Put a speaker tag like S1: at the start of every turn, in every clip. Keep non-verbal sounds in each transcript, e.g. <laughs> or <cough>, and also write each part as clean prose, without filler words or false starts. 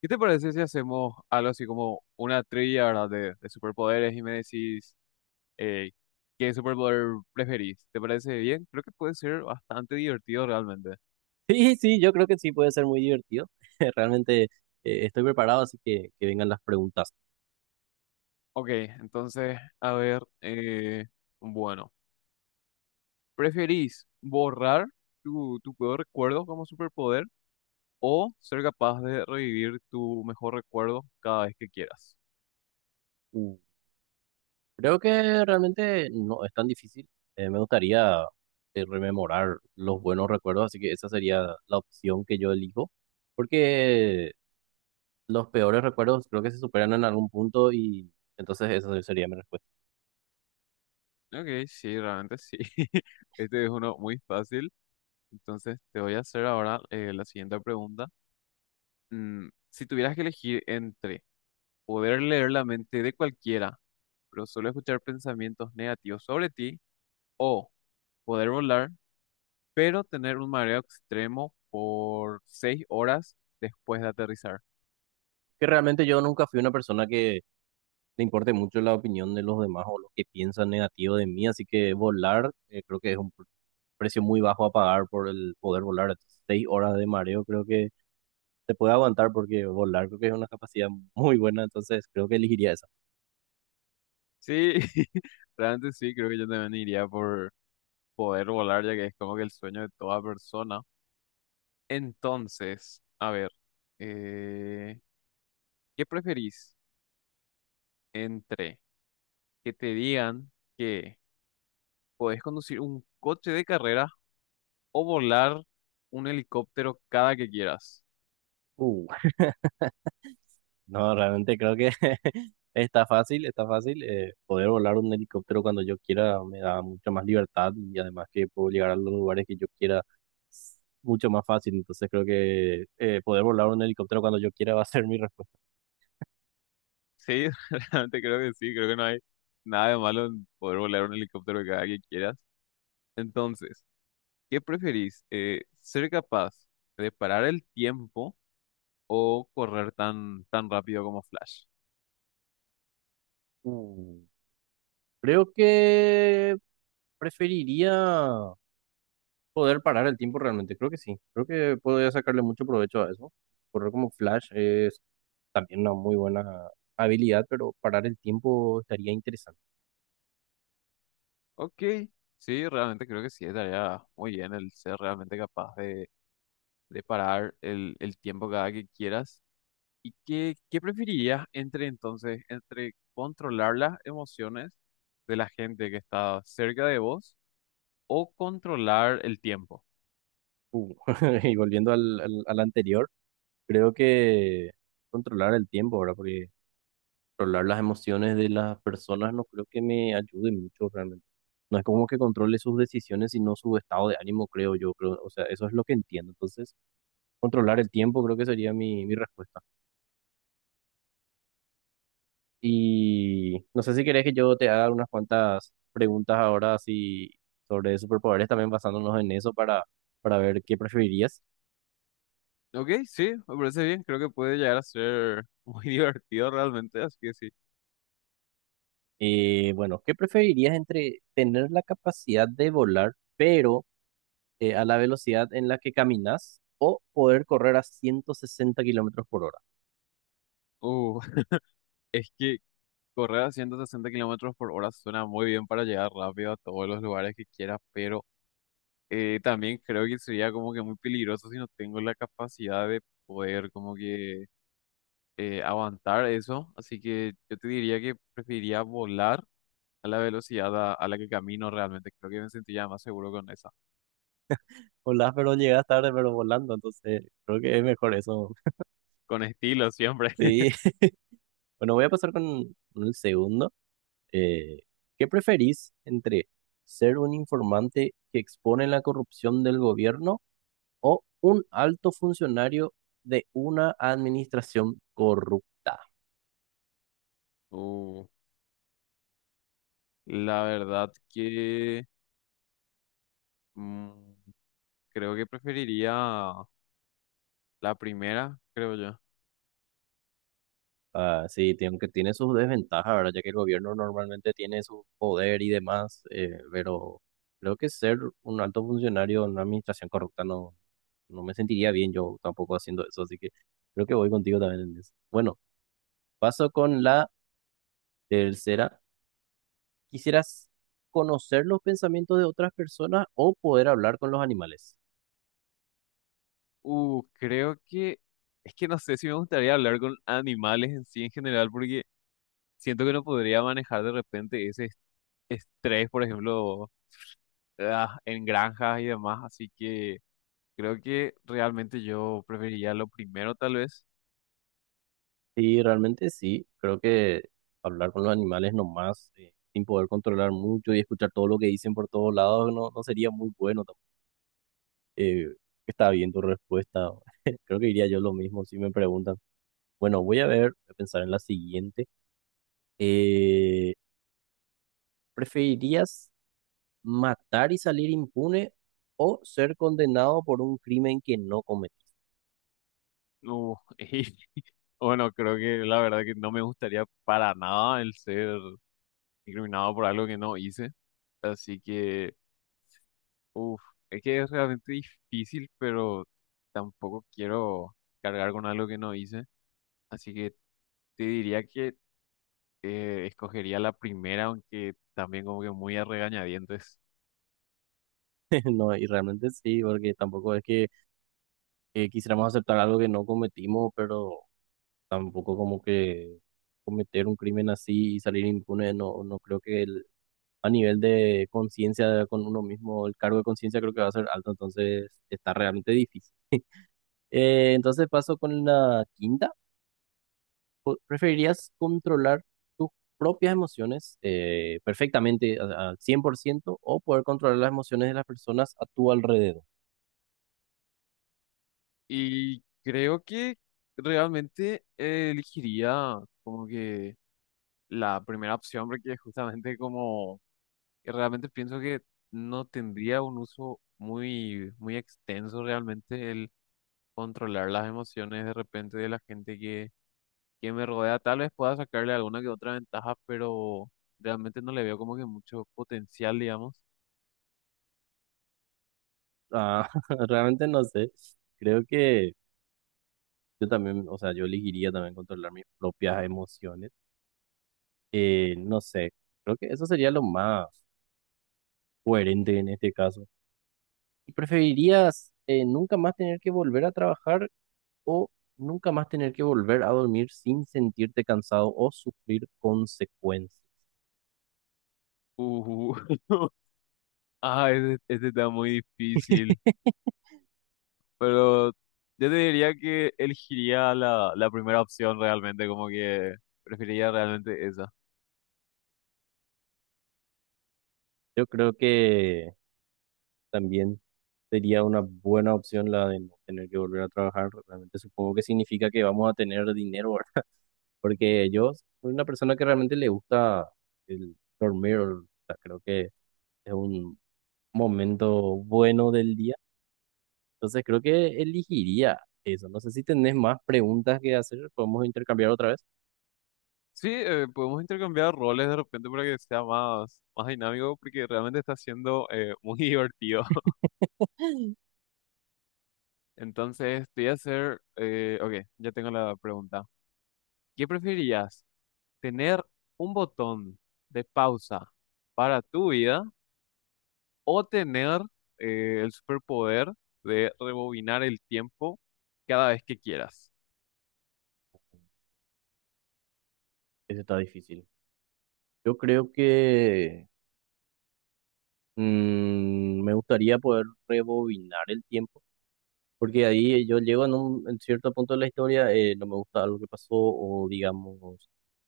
S1: ¿Qué te parece si hacemos algo así como una trivia, ¿verdad? De superpoderes y me decís eh, qué superpoder preferís. ¿Te parece bien? Creo que puede ser bastante divertido realmente.
S2: Sí, sí, yo creo que sí puede ser muy divertido. <laughs> Realmente estoy preparado, así que vengan las preguntas.
S1: Ok, entonces, a ver, bueno, ¿preferís borrar tu peor recuerdo como superpoder o ser capaz de revivir tu mejor recuerdo cada vez que quieras?
S2: Uh, Creo que realmente no es tan difícil. Me gustaría rememorar los buenos recuerdos, así que esa sería la opción que yo elijo, porque los peores recuerdos creo que se superan en algún punto y entonces esa sería mi respuesta.
S1: Ok, sí, realmente sí. <laughs> Este es uno muy fácil. Entonces, te voy a hacer ahora la siguiente pregunta. Si tuvieras que elegir entre poder leer la mente de cualquiera, pero solo escuchar pensamientos negativos sobre ti, o poder volar, pero tener un mareo extremo por seis horas después de aterrizar.
S2: Que realmente yo nunca fui una persona que le importe mucho la opinión de los demás o lo que piensan negativo de mí, así que volar, creo que es un precio muy bajo a pagar por el poder volar. Entonces, 6 horas de mareo creo que se puede aguantar porque volar creo que es una capacidad muy buena, entonces creo que elegiría esa.
S1: Sí, <laughs> realmente sí, creo que yo también iría por poder volar, ya que es como que el sueño de toda persona. Entonces, a ver, eh, ¿qué preferís entre que te digan que podés conducir un coche de carreras o volar un helicóptero cada que quieras?
S2: Uh, no, realmente creo que <laughs> está fácil, está fácil. Poder volar un helicóptero cuando yo quiera me da mucha más libertad y además que puedo llegar a los lugares que yo quiera mucho más fácil, entonces creo que poder volar un helicóptero cuando yo quiera va a ser mi respuesta.
S1: Sí, <laughs> realmente creo que sí, creo que no hay nada de malo en poder volar un helicóptero cada que quieras. Entonces, ¿qué preferís? ¿Ser capaz de parar el tiempo o correr tan rápido como Flash?
S2: Uh, Creo que preferiría poder parar el tiempo realmente, creo que sí, creo que podría sacarle mucho provecho a eso. Correr como Flash es también una muy buena habilidad, pero parar el tiempo estaría interesante.
S1: Ok, sí, realmente creo que sí, estaría muy bien el ser realmente capaz de parar el tiempo cada que quieras. ¿Y qué preferirías entre entonces, entre controlar las emociones de la gente que está cerca de vos o controlar el tiempo?
S2: Uh, <laughs> y volviendo al anterior, creo que controlar el tiempo ahora, porque controlar las emociones de las personas no creo que me ayude mucho realmente. No es como que controle sus decisiones, sino su estado de ánimo, creo yo, creo, o sea, eso es lo que entiendo. Entonces, controlar el tiempo creo que sería mi respuesta. Y no sé si querés que yo te haga unas cuantas preguntas ahora así sobre superpoderes, también basándonos en eso para ver qué preferirías.
S1: Ok, sí, me parece bien, creo que puede llegar a ser muy <laughs> divertido realmente, así que sí.
S2: Bueno, ¿qué preferirías entre tener la capacidad de volar, pero a la velocidad en la que caminas, o poder correr a 160 kilómetros por hora?
S1: Uh, <laughs> es que correr a 160 kilómetros por hora suena muy bien para llegar rápido a todos los lugares que quieras, pero también creo que sería como que muy peligroso si no tengo la capacidad de poder como que aguantar eso, así que yo te diría que preferiría volar a la velocidad a la que camino realmente. Creo que me sentiría más seguro con esa,
S2: Volás, pero llegas tarde, pero volando, entonces creo que es mejor eso. <laughs>
S1: con estilo siempre. <laughs>
S2: Sí, bueno, voy a pasar con el segundo. Eh, ¿Qué preferís entre ser un informante que expone la corrupción del gobierno o un alto funcionario de una administración corrupta?
S1: Uh, la verdad que mm, creo que preferiría la primera, creo yo.
S2: Ah, sí, aunque tiene sus desventajas, ¿verdad? Ya que el gobierno normalmente tiene su poder y demás, pero creo que ser un alto funcionario en una administración corrupta no, no me sentiría bien yo tampoco haciendo eso, así que creo que voy contigo también en eso. Bueno, paso con la tercera. ¿Quisieras conocer los pensamientos de otras personas o poder hablar con los animales?
S1: Creo que es que no sé si me gustaría hablar con animales en sí en general, porque siento que no podría manejar de repente estrés, por ejemplo, ah, en granjas y demás, así que creo que realmente yo preferiría lo primero, tal vez.
S2: Sí, realmente sí. Creo que hablar con los animales nomás, sin poder controlar mucho y escuchar todo lo que dicen por todos lados, no, no sería muy bueno. Eh, Está bien tu respuesta. <laughs> Creo que diría yo lo mismo si me preguntan. Bueno, voy a ver, voy a pensar en la siguiente. Eh, ¿Preferirías matar y salir impune o ser condenado por un crimen que no cometiste?
S1: Uh, <laughs> y bueno, creo que la verdad que no me gustaría para nada el ser incriminado por algo que no hice. Así que, uff, es que es realmente difícil, pero tampoco quiero cargar con algo que no hice. Así que te diría que escogería la primera, aunque también como que muy a regañadientes.
S2: <laughs> No, y realmente sí, porque tampoco es que quisiéramos aceptar algo que no cometimos, pero tampoco como que cometer un crimen así y salir impune, no, no creo que el, a nivel de conciencia con uno mismo, el cargo de conciencia creo que va a ser alto, entonces está realmente difícil. Entonces paso con la quinta. ¿Preferirías controlar tus propias emociones perfectamente al 100% o poder controlar las emociones de las personas a tu alrededor?
S1: Y creo que realmente elegiría como que la primera opción porque justamente como y realmente pienso que no tendría un uso muy extenso realmente el controlar las emociones de repente de la gente que me rodea. Tal vez pueda sacarle alguna que otra ventaja, pero realmente no le veo como que mucho potencial, digamos.
S2: Ah, <laughs> realmente no sé. Creo que yo también, o sea, yo elegiría también controlar mis propias emociones. No sé, creo que eso sería lo más coherente en este caso. ¿Y preferirías nunca más tener que volver a trabajar o nunca más tener que volver a dormir sin sentirte cansado o sufrir consecuencias?
S1: Uh, <laughs> Ah, este <laughs> está muy difícil, pero yo te diría que elegiría la primera opción realmente, como que preferiría realmente esa.
S2: Yo creo que también sería una buena opción la de no tener que volver a trabajar. Realmente supongo que significa que vamos a tener dinero, porque yo soy una persona que realmente le gusta el dormir, o sea, creo que es un momento bueno del día. Entonces creo que elegiría eso. No sé si tenés más preguntas que hacer, podemos intercambiar otra vez.
S1: Sí, podemos intercambiar roles de repente para que sea más dinámico, porque realmente está siendo muy <laughs> divertido. Entonces, te voy a hacer, ok, ya tengo la pregunta. ¿Qué preferirías? ¿Tener un botón de pausa para tu vida o tener el superpoder de rebobinar el tiempo cada vez que quieras?
S2: Eso está difícil. Yo creo que me gustaría poder rebobinar el tiempo, porque ahí yo llego en un en cierto punto de la historia, no me gusta algo que pasó o digamos,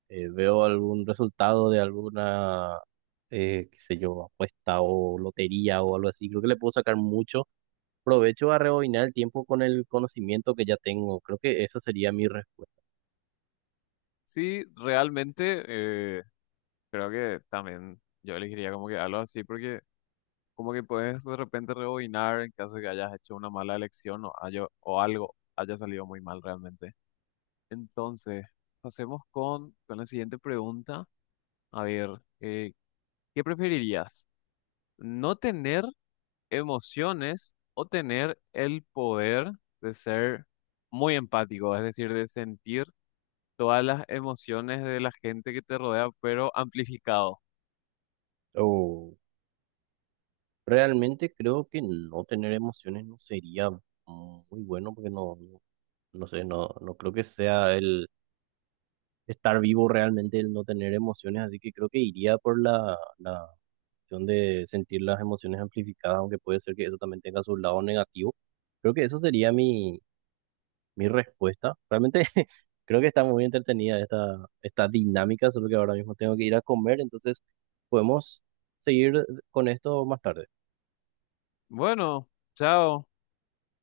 S2: veo algún resultado de alguna, qué sé yo, apuesta o lotería o algo así. Creo que le puedo sacar mucho provecho a rebobinar el tiempo con el conocimiento que ya tengo. Creo que esa sería mi respuesta.
S1: Sí, realmente creo que también yo elegiría como que algo así, porque como que puedes de repente rebobinar en caso de que hayas hecho una mala elección o, o algo haya salido muy mal realmente. Entonces, pasemos con la siguiente pregunta. A ver, eh, ¿qué preferirías? ¿No tener emociones o tener el poder de ser muy empático? Es decir, de sentir todas las emociones de la gente que te rodea, pero amplificado.
S2: O realmente creo que no tener emociones no sería muy bueno porque no, no no sé, no, no creo que sea el estar vivo realmente, el no tener emociones, así que creo que iría por la opción de sentir las emociones amplificadas, aunque puede ser que eso también tenga su lado negativo. Creo que eso sería mi respuesta. Realmente <laughs> creo que está muy entretenida esta dinámica, solo que ahora mismo tengo que ir a comer, entonces podemos seguir con esto más tarde.
S1: Bueno, chao.